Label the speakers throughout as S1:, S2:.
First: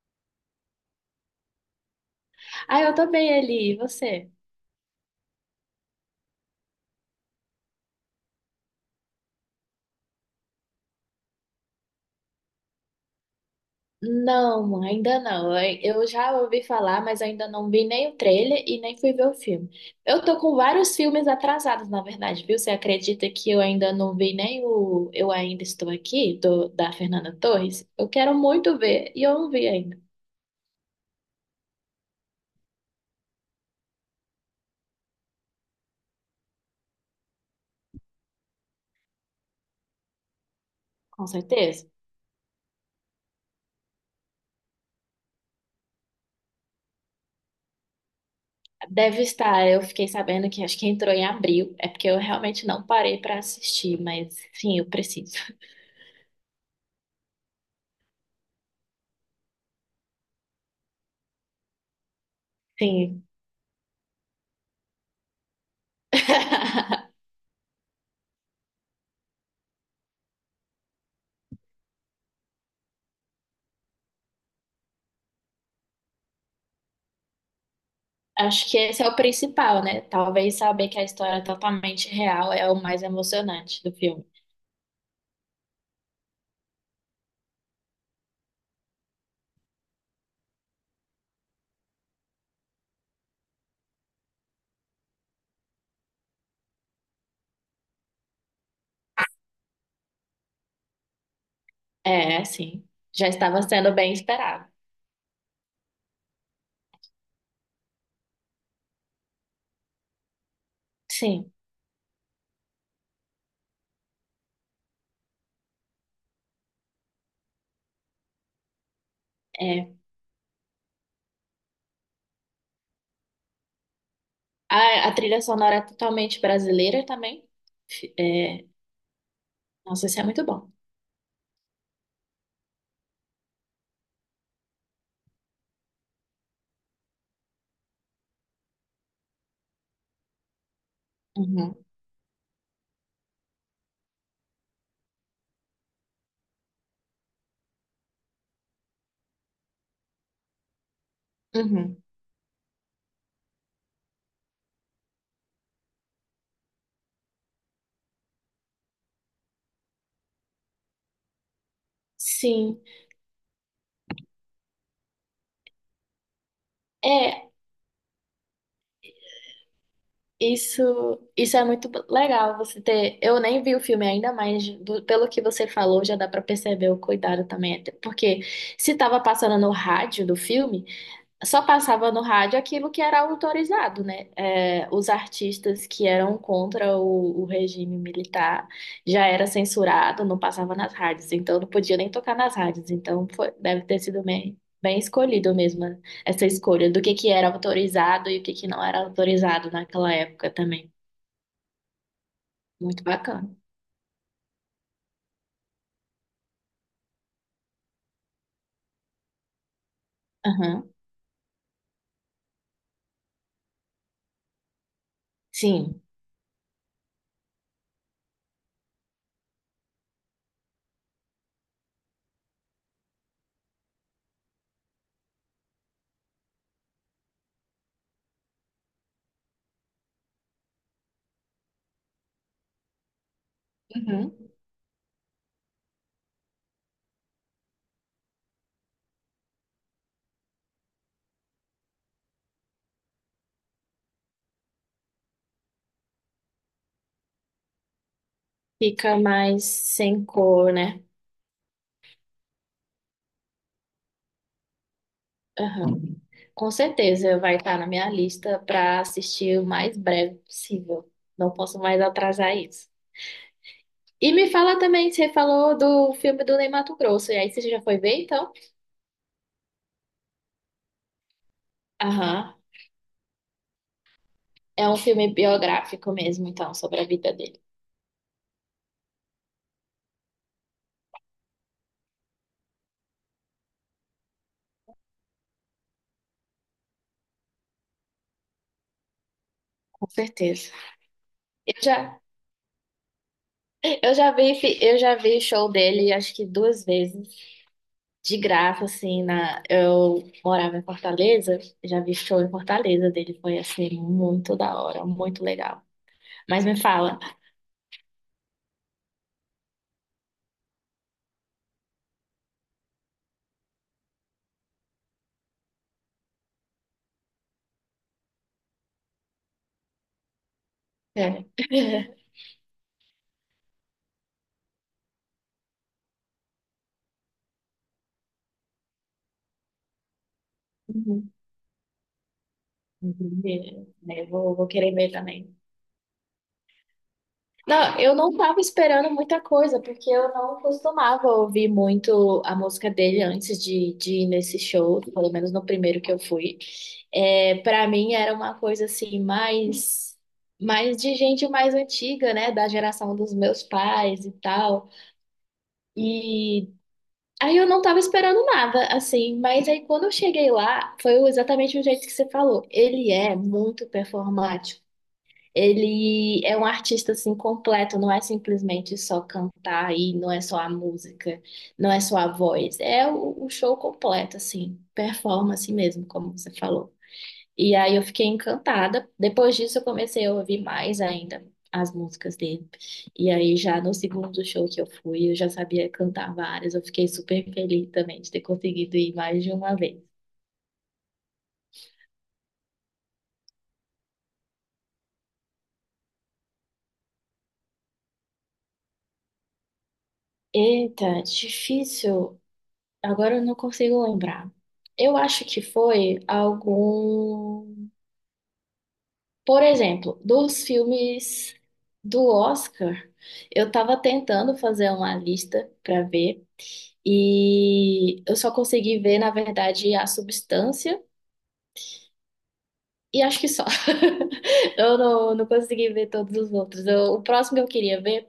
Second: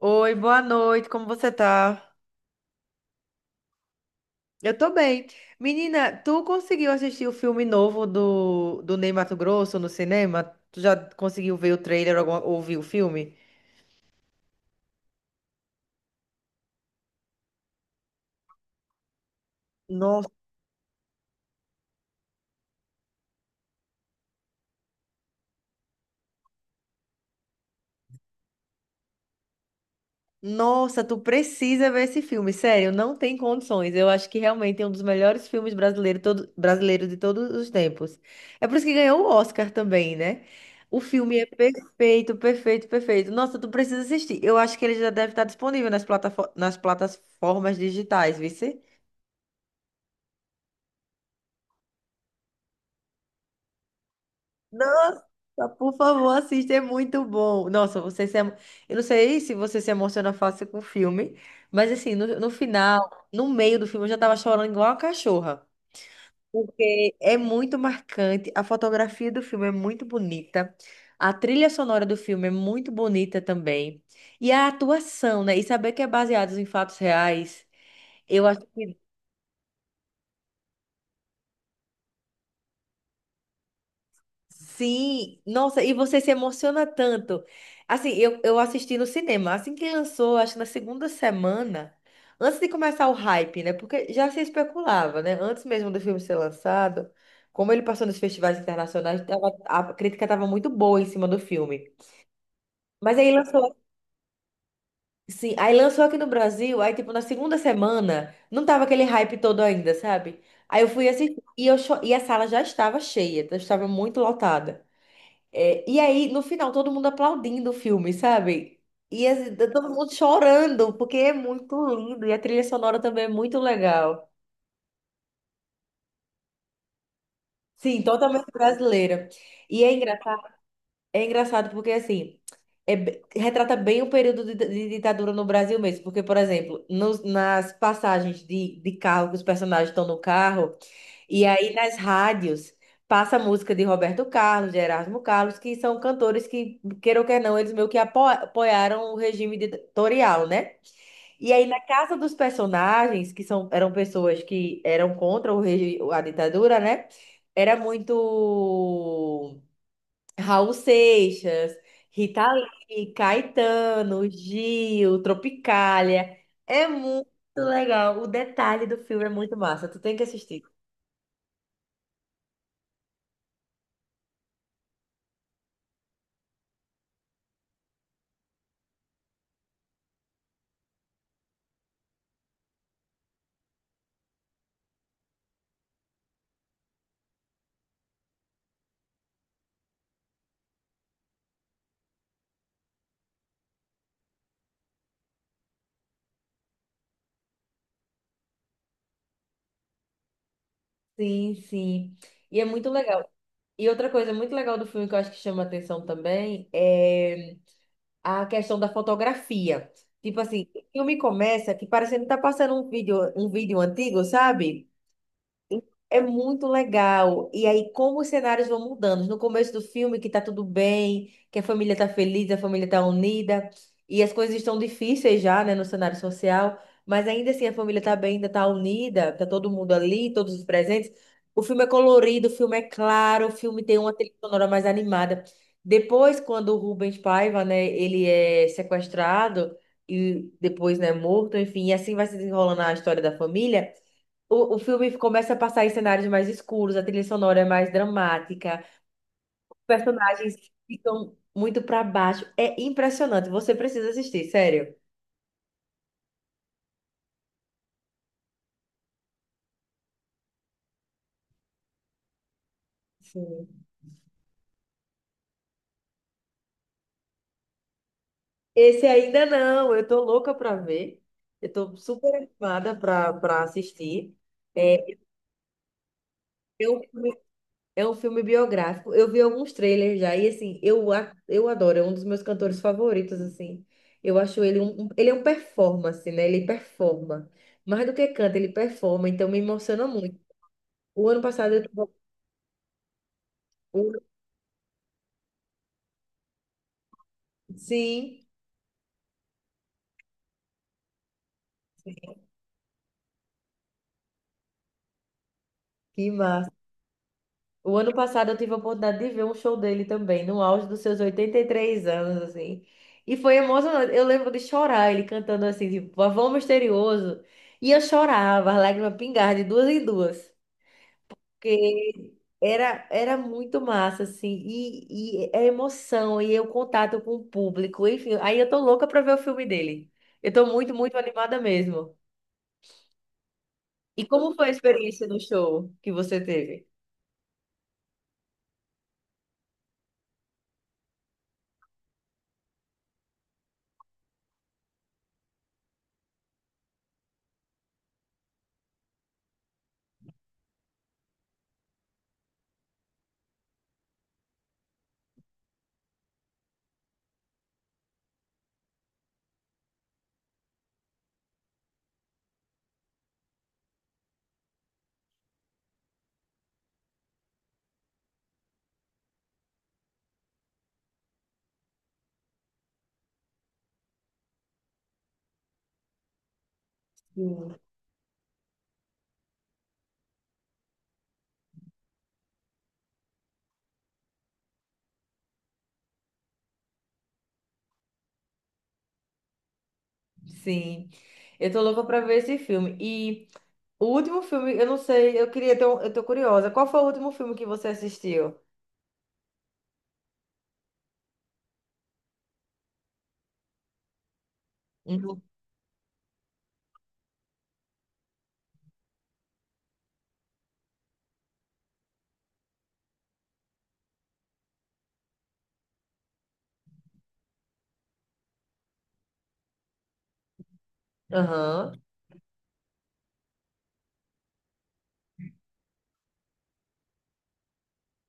S1: Oi, boa noite, como você tá?
S2: Ah, eu tô bem, Eli. E você?
S1: Eu tô bem. Menina, tu conseguiu assistir o filme novo do Ney Matogrosso no cinema? Tu já conseguiu ver o trailer ou ou ouvir o filme?
S2: Não, ainda não. Eu já ouvi falar, mas ainda não vi nem o trailer e nem fui ver o filme. Eu tô com vários filmes atrasados, na verdade, viu? Você acredita que eu ainda não vi nem o Eu Ainda Estou Aqui, da Fernanda Torres? Eu quero muito ver e eu não vi ainda,
S1: Nossa, tu precisa ver esse filme, sério, não tem condições. Eu acho que realmente é um dos melhores filmes brasileiros de todos os tempos. É por isso que ganhou o Oscar também, né? O
S2: com
S1: filme é
S2: certeza.
S1: perfeito, perfeito, perfeito. Nossa, tu precisa assistir. Eu acho que ele já deve estar disponível nas plataformas digitais, vice?
S2: Deve estar, eu fiquei sabendo que acho que entrou em abril. É porque eu realmente não parei pra assistir, mas sim, eu preciso.
S1: Nossa, por favor, assista, é muito bom. Nossa, você se eu não sei se você se emociona fácil com o filme, mas assim, no final,
S2: Sim.
S1: no meio do filme, eu já tava chorando igual uma cachorra. Porque é muito marcante, a fotografia do filme é muito bonita, a trilha sonora do filme é muito bonita também, e a atuação, né? E saber que é baseado em fatos reais, eu acho
S2: Acho que
S1: que
S2: esse é o principal, né? Talvez saber que a história é totalmente real é o mais emocionante do filme.
S1: sim. Nossa, e você se emociona tanto. Assim, eu assisti no cinema, assim que lançou, acho que na segunda semana, antes de começar o hype, né? Porque já se especulava, né? Antes mesmo do filme ser lançado, como ele passou nos festivais internacionais, tava- a crítica estava muito boa em cima do filme.
S2: É, sim.
S1: Mas
S2: Já
S1: aí
S2: estava
S1: lançou,
S2: sendo bem esperado.
S1: sim, aí lançou aqui no Brasil, aí tipo na segunda semana, não tava aquele hype todo ainda, sabe? Aí eu fui assistir
S2: Sim,
S1: e, eu cho- e a sala já estava cheia, já estava muito lotada. É, e aí no final todo mundo aplaudindo o filme, sabe? E assim, tá todo
S2: é.
S1: mundo chorando, porque é muito lindo e a trilha sonora também é muito legal.
S2: A trilha sonora é totalmente brasileira também.
S1: Sim, totalmente
S2: É,
S1: brasileira. E é
S2: nossa, isso é
S1: engraçado.
S2: muito bom.
S1: É engraçado porque, assim, é be- retrata bem o período de ditadura no Brasil mesmo. Porque, por exemplo, nas passagens de carro, que os personagens estão no carro, e aí
S2: Uhum,
S1: nas rádios passa a música de Roberto Carlos, de Erasmo Carlos, que são cantores que, queira ou quer não, eles meio que apoiaram o regime ditatorial, né? E aí, na
S2: uhum.
S1: casa dos personagens, que são, eram pessoas que eram contra o a ditadura, né? Era muito. Raul Seixas, Rita
S2: Sim,
S1: Lee, Caetano, Gil, Tropicália. É muito
S2: é.
S1: legal. O detalhe do filme é muito massa. Tu tem que assistir.
S2: Isso é muito legal você ter. Eu nem vi o filme ainda, mas pelo que você falou, já dá pra perceber o cuidado também. Até porque se tava passando no rádio do filme. Só passava no rádio aquilo que era autorizado, né? É, os artistas que eram contra o regime militar já era censurado, não passava nas rádios, então não podia nem tocar nas rádios. Deve ter sido bem, bem escolhido mesmo né, essa escolha do que era autorizado e o que que não era autorizado naquela época também.
S1: Sim, sim. E é muito
S2: Muito
S1: legal.
S2: bacana.
S1: E outra coisa muito legal do filme que eu acho que chama atenção também é a questão da fotografia. Tipo assim, o
S2: Aham.
S1: filme começa que parecendo que tá passando um vídeo antigo, sabe?
S2: Sim.
S1: É muito legal. E aí, como os cenários vão mudando. No começo do filme, que tá tudo bem, que a família tá feliz, a família tá unida, e as coisas estão difíceis já, né, no cenário social, mas ainda assim a família tá bem, ainda tá unida, tá todo mundo ali, todos os presentes. O filme é colorido, o filme é claro, o filme tem uma trilha
S2: Uhum.
S1: sonora mais animada. Depois, quando o Rubens Paiva, né, ele é sequestrado e depois, né, morto, enfim, e assim vai se desenrolando a história da família. O filme começa a passar em cenários mais escuros, a trilha sonora é mais dramática,
S2: Fica mais
S1: os
S2: sem
S1: personagens
S2: cor, né?
S1: ficam muito para baixo. É impressionante, você precisa assistir, sério.
S2: Aham. Com certeza vai estar na minha lista para assistir o mais breve possível. Não posso mais atrasar isso.
S1: Sim.
S2: E me fala também, você falou do filme do Ney Matogrosso, e aí você já foi ver, então?
S1: Esse ainda não, eu tô louca para ver. Eu tô super
S2: Aham.
S1: animada para assistir.
S2: É
S1: É,
S2: um filme biográfico mesmo, então,
S1: eu
S2: sobre a vida dele.
S1: É um filme biográfico. Eu vi alguns trailers já e assim, eu, a- eu adoro, é um dos meus cantores favoritos assim. Eu acho ele ele é um performance, né? Ele performa. Mais do que canta, ele performa, então me emociona
S2: Com
S1: muito.
S2: certeza.
S1: O ano
S2: Eu
S1: passado eu tive,
S2: já,
S1: o-
S2: eu já vi, eu já vi show dele, acho que duas vezes, de
S1: sim,
S2: graça, assim, na, eu morava em Fortaleza, já vi show em Fortaleza dele, foi, assim, muito da hora, muito legal.
S1: que
S2: Mas
S1: massa.
S2: me fala.
S1: O ano passado eu tive a oportunidade de ver um show dele também, no auge dos seus 83 anos assim. E foi emocionante. Eu lembro de chorar ele cantando assim, tipo, Pavão Misterioso. E eu chorava, as lágrimas pingavam de duas em duas.
S2: É.
S1: Porque era, era muito massa, assim, e é emoção, e é o contato com o público, enfim, aí eu tô louca pra ver o filme dele. Eu tô muito, muito
S2: Uhum,
S1: animada mesmo.
S2: entendi.
S1: E
S2: É,
S1: como foi
S2: vou
S1: a
S2: querer ver
S1: experiência no
S2: também.
S1: show que você teve?
S2: Não, eu não tava esperando muita coisa, porque eu não costumava ouvir muito a música dele antes de ir nesse show, pelo menos no primeiro que eu fui. É, para mim era uma coisa assim, mais, mais de gente mais antiga, né? Da geração dos meus pais e tal. E aí eu não tava esperando nada, assim, mas aí quando eu cheguei lá, foi exatamente o jeito que você falou. Ele é muito performático. Ele é um artista assim completo, não é simplesmente só cantar e não é só a música, não é só a voz, é o show completo assim, performance mesmo, como você falou. E
S1: Sim.
S2: aí eu fiquei encantada. Depois disso eu comecei a ouvir mais ainda as músicas dele. E aí já no segundo show que eu fui, eu já sabia cantar várias. Eu fiquei super feliz também de ter conseguido ir mais de uma vez.
S1: Sim. Eu tô louca pra ver esse filme. E o último filme, eu não sei, eu queria ter um, eu tô curiosa. Qual foi o último filme que você assistiu?
S2: Eita, difícil. Agora eu não consigo lembrar. Eu
S1: Uhum.
S2: acho que foi algum. Por exemplo, dos filmes do Oscar, eu tava tentando fazer uma lista pra ver e eu só consegui ver, na verdade, A Substância.
S1: Aham.
S2: E acho que só. Eu não, não consegui ver todos os outros. O próximo que eu queria ver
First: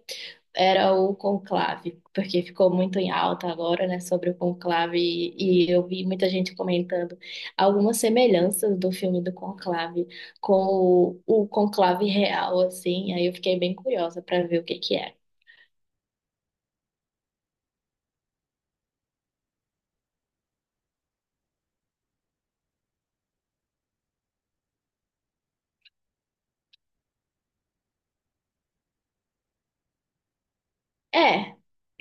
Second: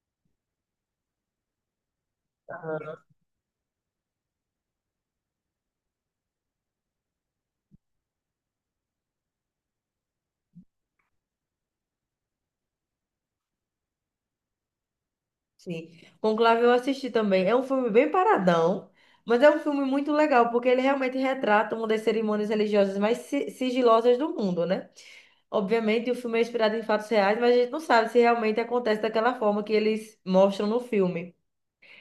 S2: era o Conclave, porque ficou muito em alta agora, né, sobre o Conclave. E eu vi muita gente comentando algumas semelhanças do filme do Conclave com o Conclave real, assim. Aí eu fiquei bem curiosa para ver o que que é.
S1: Sim. Conclave eu assisti também. É um filme bem paradão, mas é um filme muito legal, porque ele realmente retrata uma das cerimônias religiosas mais sigilosas do mundo, né? Obviamente, o filme é inspirado em fatos reais, mas a gente não sabe se realmente acontece daquela forma que eles mostram no filme.
S2: É,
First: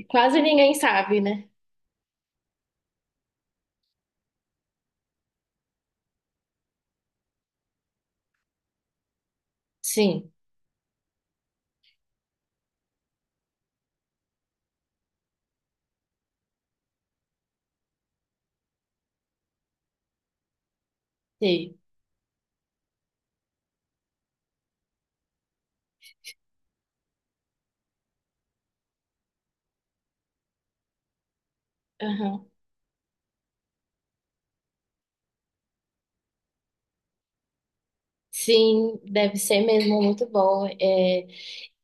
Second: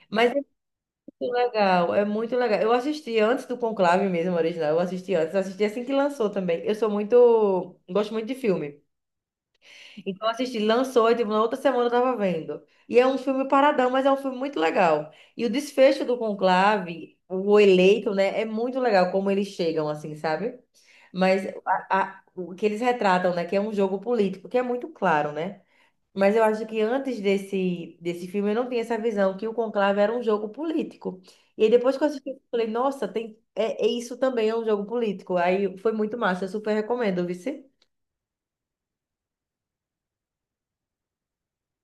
S1: Mas é
S2: quase ninguém sabe,
S1: muito
S2: né?
S1: legal, é muito legal. Eu assisti antes do Conclave mesmo, original. Eu assisti antes, assisti assim que lançou também. Eu sou muito, gosto muito de filme. Então eu
S2: Sim,
S1: assisti, lançou, e tipo, na outra semana eu tava vendo. E é um filme paradão, mas é um filme muito legal. E o desfecho do Conclave, o eleito, né, é muito legal como eles chegam, assim, sabe? Mas
S2: sim.
S1: o que eles retratam, né, que é um jogo político, que é muito claro, né? Mas eu acho que antes desse filme eu não tinha essa visão que o Conclave era um jogo político. E aí depois que eu assisti, eu
S2: Aham.
S1: falei, nossa, tem, é, é isso também é um jogo político. Aí foi muito massa, eu super recomendo, viu?
S2: Sim, deve ser mesmo muito bom. É,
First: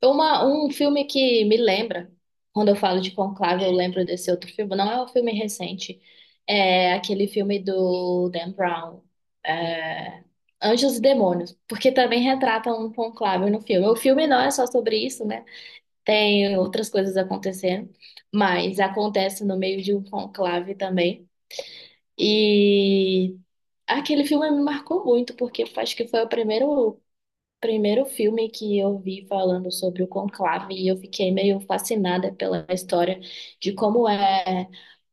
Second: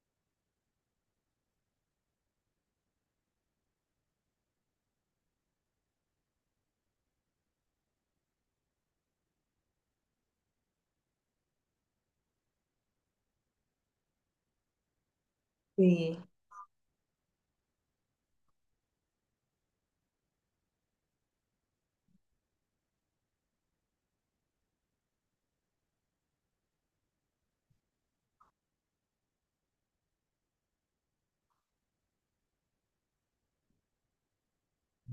S2: Um filme que me lembra, quando eu falo de Conclave, eu lembro desse outro filme. Não é um filme recente, é aquele filme do Dan Brown, é, Anjos e Demônios, porque também retrata um conclave no filme. O filme não é só sobre isso, né?
S1: Sim,
S2: Tem outras coisas acontecendo, mas acontece no meio de um conclave também. E aquele filme me marcou muito, porque eu acho que foi o primeiro filme que eu vi falando sobre o conclave e eu fiquei meio fascinada pela história de como é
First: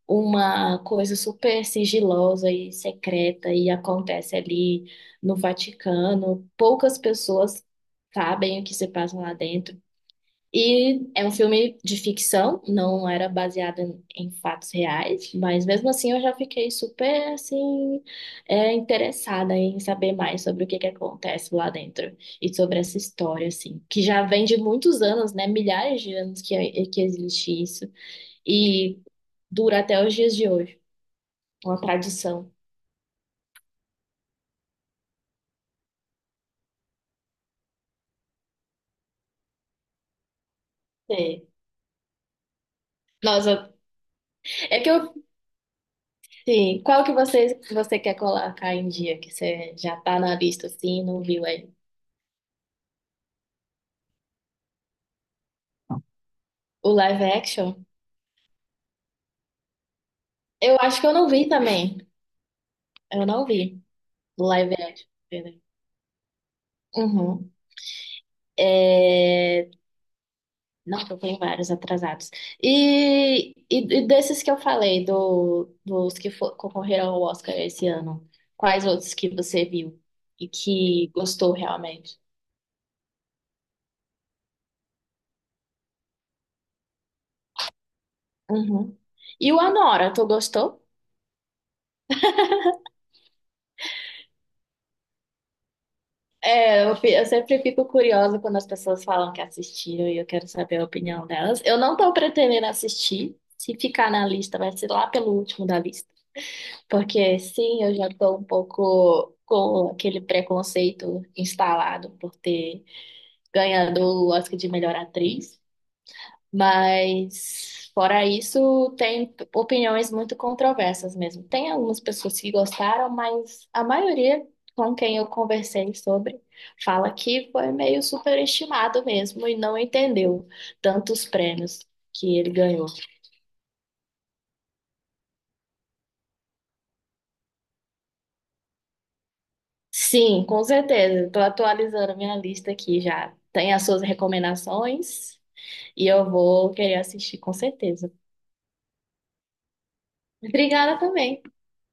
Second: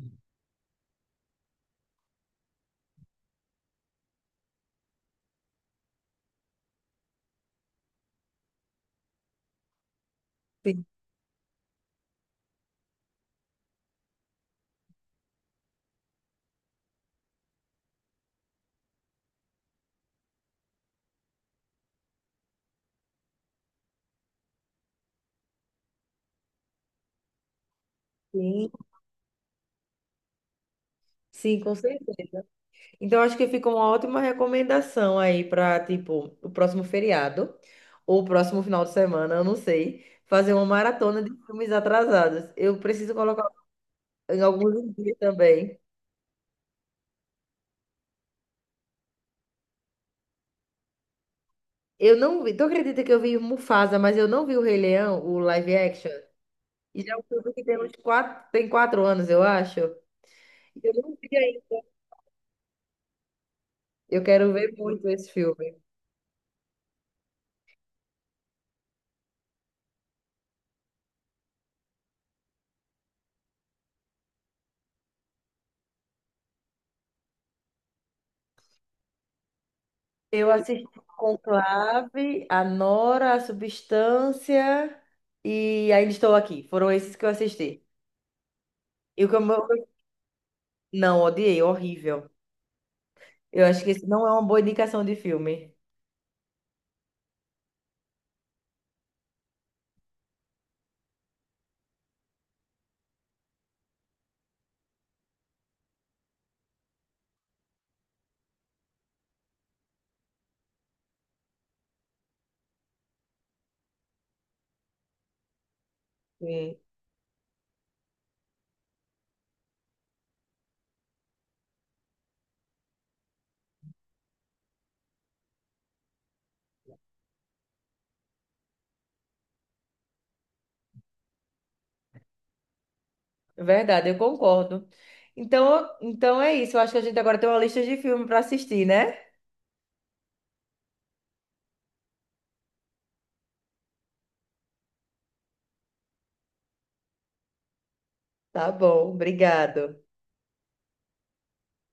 S2: uma coisa super sigilosa e secreta e acontece ali no Vaticano. Poucas pessoas sabem o que se passa lá dentro.
S1: sim,
S2: E é um filme de ficção, não era baseado em fatos reais, mas mesmo assim eu já fiquei super assim, é, interessada em saber mais sobre o que que acontece lá dentro e sobre essa história assim, que já vem de muitos anos, né? Milhares de anos que existe isso
S1: sim.
S2: e dura até os dias de hoje,
S1: Sim, com
S2: uma
S1: certeza.
S2: tradição.
S1: Então, acho que fica uma ótima recomendação aí para, tipo, o próximo feriado ou o próximo final de semana, eu não sei, fazer uma maratona de
S2: É.
S1: filmes atrasados. Eu preciso colocar
S2: Nossa,
S1: em
S2: é que
S1: alguns
S2: eu,
S1: dias também.
S2: sim, qual que você quer colocar em dia que você já tá na lista assim, não viu aí?
S1: Eu não vi, tu acredita que eu vi Mufasa, mas eu não vi o Rei Leão, o live action?
S2: O
S1: E já é
S2: live
S1: um filme que tem
S2: action?
S1: uns quatro, tem 4 anos, eu acho.
S2: Eu
S1: E eu
S2: acho que eu
S1: não vi
S2: não vi
S1: ainda.
S2: também. Eu não vi
S1: Eu
S2: do
S1: quero ver
S2: live action.
S1: muito esse
S2: Peraí.
S1: filme.
S2: Uhum. É... Nossa, eu tenho vários atrasados. E desses que eu falei, dos que concorreram ao Oscar esse ano, quais outros que você viu e
S1: Eu assisti
S2: que gostou realmente?
S1: Conclave, A Nora, A Substância e Ainda Estou Aqui. Foram esses que eu assisti.
S2: Uhum.
S1: E o que eu...
S2: E o Anora, tu gostou?
S1: Não, odiei, horrível. Eu acho que esse não é uma boa indicação de filme.
S2: É, eu, eu sempre fico curiosa quando as pessoas falam que assistiram e eu quero saber a opinião delas. Eu não tô pretendendo assistir. Se ficar na lista, vai ser lá pelo último da lista. Porque sim, eu já estou um pouco com aquele preconceito instalado por ter ganhado o Oscar de melhor atriz,
S1: Sim,
S2: mas fora isso, tem opiniões muito controversas mesmo. Tem algumas pessoas que gostaram, mas a maioria com quem eu conversei sobre fala que foi meio superestimado mesmo e não entendeu tantos prêmios que ele ganhou.
S1: é verdade, eu concordo. Então, então é isso. Eu acho que a gente agora tem uma lista de filme para assistir, né?
S2: Sim, com certeza. Estou atualizando minha lista aqui já. Tem as suas recomendações e eu vou querer assistir, com certeza.
S1: Tá bom, obrigado.
S2: Obrigada também.